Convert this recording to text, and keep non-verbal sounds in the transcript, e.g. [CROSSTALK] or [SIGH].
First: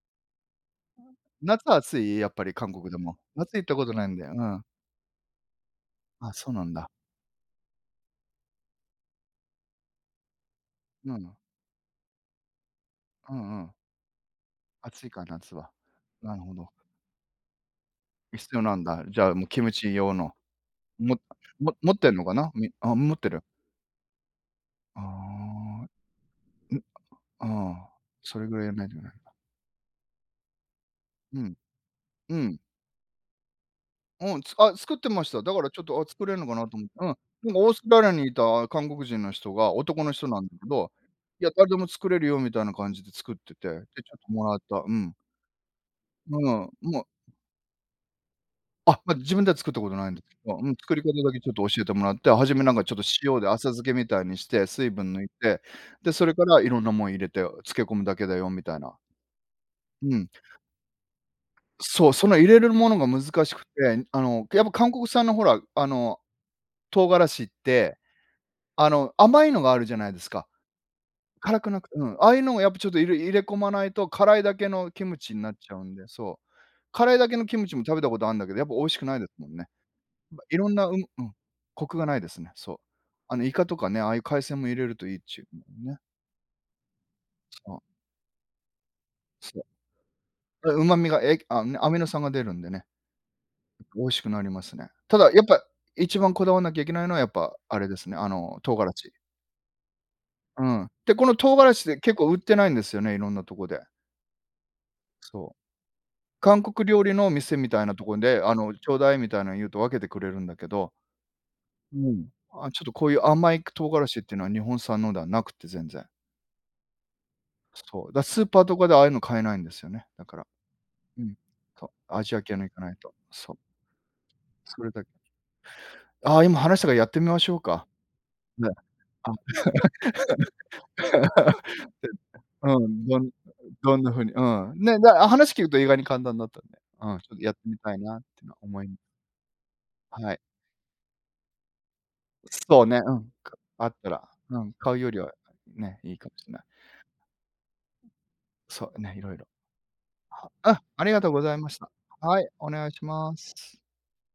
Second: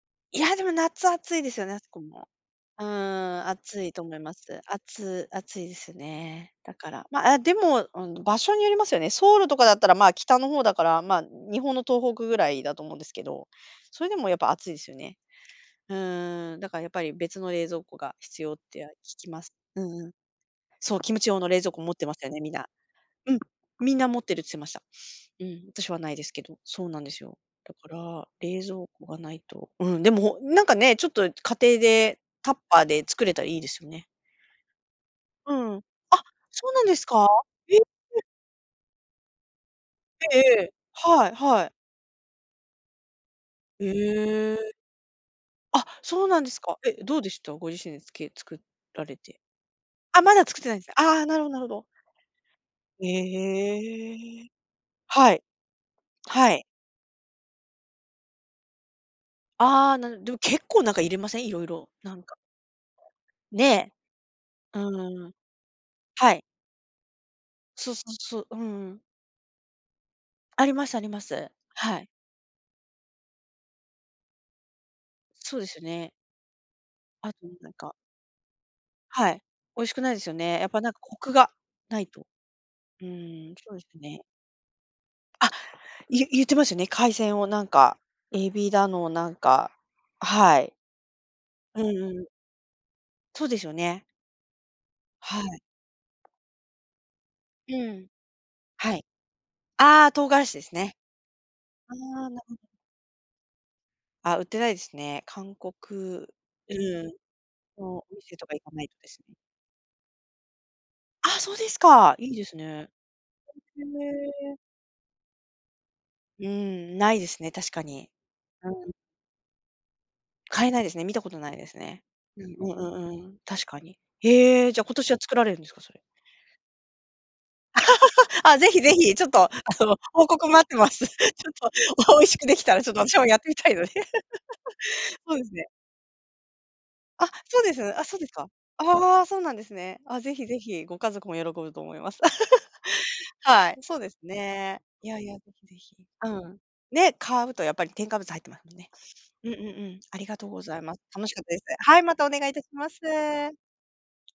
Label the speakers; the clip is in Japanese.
Speaker 1: いや、でも夏暑いです
Speaker 2: 夏
Speaker 1: よね、あそこ
Speaker 2: 暑い？
Speaker 1: も。
Speaker 2: やっぱり韓
Speaker 1: うん、
Speaker 2: 国でも。夏行った
Speaker 1: 暑
Speaker 2: こ
Speaker 1: い
Speaker 2: と
Speaker 1: と
Speaker 2: ない
Speaker 1: 思
Speaker 2: ん
Speaker 1: い
Speaker 2: だよ。
Speaker 1: ま
Speaker 2: う
Speaker 1: す。
Speaker 2: ん。
Speaker 1: あつ暑いです
Speaker 2: あ、そ
Speaker 1: ね。
Speaker 2: うなん
Speaker 1: だ
Speaker 2: だ。
Speaker 1: からま、あ、でも、うん。場所によりますよね。ソウルとかだったら、まあ北の方だから、
Speaker 2: う
Speaker 1: まあ
Speaker 2: ん。
Speaker 1: 日本の東北ぐらいだと思うんですけ
Speaker 2: う
Speaker 1: ど、
Speaker 2: んうん。
Speaker 1: それでもやっぱ暑いですよ
Speaker 2: 暑い
Speaker 1: ね。
Speaker 2: か夏は。
Speaker 1: う
Speaker 2: なるほ
Speaker 1: ーん、だ
Speaker 2: ど。
Speaker 1: からやっぱり別の冷蔵庫が必要っ
Speaker 2: 必要な
Speaker 1: て、
Speaker 2: ん
Speaker 1: あ、
Speaker 2: だ。
Speaker 1: 聞
Speaker 2: じゃ
Speaker 1: き
Speaker 2: あ
Speaker 1: ま
Speaker 2: もう
Speaker 1: す。
Speaker 2: キム
Speaker 1: う
Speaker 2: チ
Speaker 1: んうん。
Speaker 2: 用の。
Speaker 1: そう、キ
Speaker 2: も
Speaker 1: ムチ用の冷蔵
Speaker 2: も
Speaker 1: 庫持
Speaker 2: 持
Speaker 1: っ
Speaker 2: っ
Speaker 1: て
Speaker 2: て
Speaker 1: ま
Speaker 2: ん
Speaker 1: す
Speaker 2: の
Speaker 1: よ
Speaker 2: か
Speaker 1: ね、み
Speaker 2: な？
Speaker 1: んな。
Speaker 2: みあ、持って
Speaker 1: うん。
Speaker 2: る。
Speaker 1: みんな持ってるっつってました。
Speaker 2: あ
Speaker 1: うん。私は無いですけど、
Speaker 2: あ。ん
Speaker 1: そうなんですよ。だか
Speaker 2: ああ、
Speaker 1: ら、
Speaker 2: それぐ
Speaker 1: 冷
Speaker 2: らいや
Speaker 1: 蔵
Speaker 2: んないといけ
Speaker 1: 庫
Speaker 2: ない。
Speaker 1: が無いとうん。でもおなんかね、ちょっと家
Speaker 2: うん、
Speaker 1: 庭で
Speaker 2: う
Speaker 1: タッ
Speaker 2: ん。
Speaker 1: パーで作れたいいですよね。
Speaker 2: おん、つあ、作ってました。だ
Speaker 1: う
Speaker 2: から
Speaker 1: ん。
Speaker 2: ちょっと、あ、
Speaker 1: あ、
Speaker 2: 作れるのかな
Speaker 1: そう
Speaker 2: と
Speaker 1: な
Speaker 2: 思
Speaker 1: ん
Speaker 2: って。
Speaker 1: です
Speaker 2: うん、
Speaker 1: か？
Speaker 2: でもオー
Speaker 1: え、
Speaker 2: ストラリア
Speaker 1: え。
Speaker 2: にいた韓国人の人が、男の人
Speaker 1: え
Speaker 2: な
Speaker 1: え
Speaker 2: んだ
Speaker 1: え
Speaker 2: け
Speaker 1: え、
Speaker 2: ど、
Speaker 1: はい
Speaker 2: いや、
Speaker 1: は
Speaker 2: 誰
Speaker 1: い。
Speaker 2: でも作れるよみたいな感じで作ってて、で、
Speaker 1: へ
Speaker 2: ちょっともらっ
Speaker 1: え。
Speaker 2: た。うん。
Speaker 1: あ、そう
Speaker 2: う
Speaker 1: なんです
Speaker 2: ん、
Speaker 1: か？え、
Speaker 2: ま
Speaker 1: どうでした？ご自身でつけ作
Speaker 2: あ、
Speaker 1: ら
Speaker 2: ま、
Speaker 1: れ
Speaker 2: 自
Speaker 1: て。
Speaker 2: 分では作ったことないんだ
Speaker 1: あ、
Speaker 2: け
Speaker 1: まだ
Speaker 2: ど。
Speaker 1: 作っ
Speaker 2: う
Speaker 1: て
Speaker 2: ん。
Speaker 1: ないんす
Speaker 2: 作
Speaker 1: あ
Speaker 2: り方
Speaker 1: あ、
Speaker 2: だ
Speaker 1: な
Speaker 2: け
Speaker 1: る
Speaker 2: ち
Speaker 1: ほ
Speaker 2: ょ
Speaker 1: ど
Speaker 2: っ
Speaker 1: なる
Speaker 2: と
Speaker 1: ほ
Speaker 2: 教え
Speaker 1: ど。
Speaker 2: てもらって、始めなんかちょっと
Speaker 1: ええ、
Speaker 2: 塩で浅漬けみたいに
Speaker 1: へ
Speaker 2: し
Speaker 1: え。
Speaker 2: て、水分抜い
Speaker 1: はい。
Speaker 2: て。で、それか
Speaker 1: は
Speaker 2: ら
Speaker 1: い。
Speaker 2: 色んなもん入れて、あ、漬け込むだけだよみたいな。
Speaker 1: ああ、な
Speaker 2: う
Speaker 1: ん
Speaker 2: ん。
Speaker 1: でも結構なんか入れません？色々、
Speaker 2: そう。
Speaker 1: なん
Speaker 2: そ
Speaker 1: か
Speaker 2: の入れるものが難しく
Speaker 1: ね。
Speaker 2: て、あの、けやっぱ韓国産
Speaker 1: うん。
Speaker 2: のほら、あの、
Speaker 1: はい。
Speaker 2: 唐辛子っ
Speaker 1: そう
Speaker 2: て、
Speaker 1: そうそう、う
Speaker 2: あ
Speaker 1: ん。
Speaker 2: の甘いのがあるじゃないですか。
Speaker 1: ありますあります。
Speaker 2: 辛くなく
Speaker 1: は
Speaker 2: う
Speaker 1: い。
Speaker 2: ん。ああいうのもやっぱちょっと入れ入れ込まないと、辛いだけのキムチになっ
Speaker 1: そうで
Speaker 2: ちゃ
Speaker 1: すよ
Speaker 2: うんで、
Speaker 1: ね。
Speaker 2: そう。辛いだ
Speaker 1: あ
Speaker 2: けの
Speaker 1: と、
Speaker 2: キム
Speaker 1: なん
Speaker 2: チも
Speaker 1: か
Speaker 2: 食べたことあんだけど、やっぱ美味しくないで
Speaker 1: は
Speaker 2: す
Speaker 1: い、
Speaker 2: もんね。
Speaker 1: 美味しくないですよ
Speaker 2: ま、
Speaker 1: ね。や
Speaker 2: 色
Speaker 1: っ
Speaker 2: ん
Speaker 1: ぱ
Speaker 2: な
Speaker 1: なん
Speaker 2: う
Speaker 1: か
Speaker 2: ん
Speaker 1: コ
Speaker 2: うん。
Speaker 1: クが
Speaker 2: コク
Speaker 1: 無
Speaker 2: が
Speaker 1: い
Speaker 2: ない
Speaker 1: と。
Speaker 2: ですね。そう。
Speaker 1: う
Speaker 2: あの
Speaker 1: ー
Speaker 2: イ
Speaker 1: ん、
Speaker 2: カ
Speaker 1: そ
Speaker 2: と
Speaker 1: うで
Speaker 2: か
Speaker 1: す
Speaker 2: ね、ああいう
Speaker 1: ね。
Speaker 2: 海鮮も入れるといいっちゅ
Speaker 1: あ、
Speaker 2: うもんね。
Speaker 1: ゆ言ってますよね、海鮮をなん
Speaker 2: そう。
Speaker 1: か、エビだのなん
Speaker 2: そ
Speaker 1: か。あ、は
Speaker 2: う。あ、
Speaker 1: い。
Speaker 2: 旨味がえ、あ
Speaker 1: う
Speaker 2: の、ア
Speaker 1: ん
Speaker 2: ミノ
Speaker 1: う
Speaker 2: 酸
Speaker 1: ん。
Speaker 2: が出るんでね。
Speaker 1: そうですよ
Speaker 2: 美
Speaker 1: ね。
Speaker 2: 味しくなりますね。ただ、
Speaker 1: は
Speaker 2: やっ
Speaker 1: い。
Speaker 2: ぱ一番こだわんなきゃいけないのはやっぱ、あれ
Speaker 1: う
Speaker 2: で
Speaker 1: ん。
Speaker 2: すね、あの唐辛
Speaker 1: はい。
Speaker 2: 子。
Speaker 1: ああ、唐辛子で
Speaker 2: う
Speaker 1: す
Speaker 2: ん。
Speaker 1: ね。
Speaker 2: で、この唐辛子
Speaker 1: あ
Speaker 2: で結構売って
Speaker 1: ら
Speaker 2: ないんですよね、色んなとこで。
Speaker 1: あ、売ってないすね。
Speaker 2: そう。
Speaker 1: 韓国、
Speaker 2: 韓国料
Speaker 1: うん。
Speaker 2: 理の店みたいな
Speaker 1: の
Speaker 2: と
Speaker 1: お
Speaker 2: こ
Speaker 1: 店
Speaker 2: で、
Speaker 1: と
Speaker 2: あ
Speaker 1: か行か
Speaker 2: の
Speaker 1: ない
Speaker 2: 頂
Speaker 1: とで
Speaker 2: 戴
Speaker 1: す
Speaker 2: み
Speaker 1: ね。
Speaker 2: たいな言うと分けてくれるんだけど。
Speaker 1: あ、そうです
Speaker 2: う
Speaker 1: か、い
Speaker 2: ん。
Speaker 1: いです
Speaker 2: あ、ちょっ
Speaker 1: ね。
Speaker 2: とこういう甘いく
Speaker 1: へ
Speaker 2: 唐辛子ってのは
Speaker 1: え。
Speaker 2: 日本産のでは無くて全然。
Speaker 1: うん、無いですね、確か
Speaker 2: そ
Speaker 1: に。
Speaker 2: う。だスーパー
Speaker 1: う
Speaker 2: とかで
Speaker 1: ん。
Speaker 2: ああいうの買えないんですよね、だから。
Speaker 1: 買えないですね。見
Speaker 2: う
Speaker 1: たこ
Speaker 2: ん。
Speaker 1: とないです
Speaker 2: そう、
Speaker 1: ね。
Speaker 2: アジア
Speaker 1: う
Speaker 2: 系の
Speaker 1: ん
Speaker 2: 行
Speaker 1: うん
Speaker 2: かない
Speaker 1: うん
Speaker 2: と。
Speaker 1: うん。
Speaker 2: そう。
Speaker 1: 確かに。へえ、じ
Speaker 2: そ
Speaker 1: ゃ
Speaker 2: れ
Speaker 1: 今
Speaker 2: だ
Speaker 1: 年は作られるんですか？それ。
Speaker 2: ああ、今話したからやってみましょうか。
Speaker 1: [LAUGHS] あ、是
Speaker 2: ね、
Speaker 1: 非是非。ちょっ
Speaker 2: あ
Speaker 1: と、あの、報告待ってます。ちょっと、美味しく出来
Speaker 2: [LAUGHS] で
Speaker 1: たら、
Speaker 2: う
Speaker 1: ちょっと
Speaker 2: ん。
Speaker 1: 私
Speaker 2: ど
Speaker 1: も
Speaker 2: ん
Speaker 1: やってみたいので。
Speaker 2: どんな風にうん。ね、だあ、
Speaker 1: [LAUGHS] そうで
Speaker 2: 話
Speaker 1: す
Speaker 2: き
Speaker 1: ね。
Speaker 2: うと意外に簡単だったんで。うん。ち
Speaker 1: あ、
Speaker 2: ょっとやって
Speaker 1: そうで
Speaker 2: み
Speaker 1: す
Speaker 2: た
Speaker 1: ね。
Speaker 2: い
Speaker 1: あ、
Speaker 2: な
Speaker 1: そう
Speaker 2: っ
Speaker 1: です
Speaker 2: て
Speaker 1: か。
Speaker 2: のは思い
Speaker 1: ああ、そうなんですね。あ、
Speaker 2: は
Speaker 1: 是
Speaker 2: い。
Speaker 1: 非是非。ご家族も喜ぶと思います。
Speaker 2: そうね、うん、
Speaker 1: [LAUGHS]
Speaker 2: く、
Speaker 1: はい、
Speaker 2: あっ
Speaker 1: そう
Speaker 2: た
Speaker 1: です
Speaker 2: ら、うん、
Speaker 1: ね。
Speaker 2: 買う
Speaker 1: い
Speaker 2: よ
Speaker 1: や
Speaker 2: り
Speaker 1: い
Speaker 2: は
Speaker 1: や、是非是非。
Speaker 2: ね、いい
Speaker 1: う
Speaker 2: かもしん
Speaker 1: ん。
Speaker 2: な
Speaker 1: ね、買うとやっぱり添加物入ってまふんね。
Speaker 2: そうね、色々
Speaker 1: うんうんうん。ありがとう
Speaker 2: は
Speaker 1: ござ
Speaker 2: あ、
Speaker 1: います。
Speaker 2: ありが
Speaker 1: 楽
Speaker 2: とう
Speaker 1: しか
Speaker 2: ご
Speaker 1: った
Speaker 2: ざい
Speaker 1: です。
Speaker 2: ました。
Speaker 1: はい、またお
Speaker 2: は
Speaker 1: 願
Speaker 2: い、
Speaker 1: いいた
Speaker 2: お
Speaker 1: しま
Speaker 2: 願い
Speaker 1: す。
Speaker 2: します。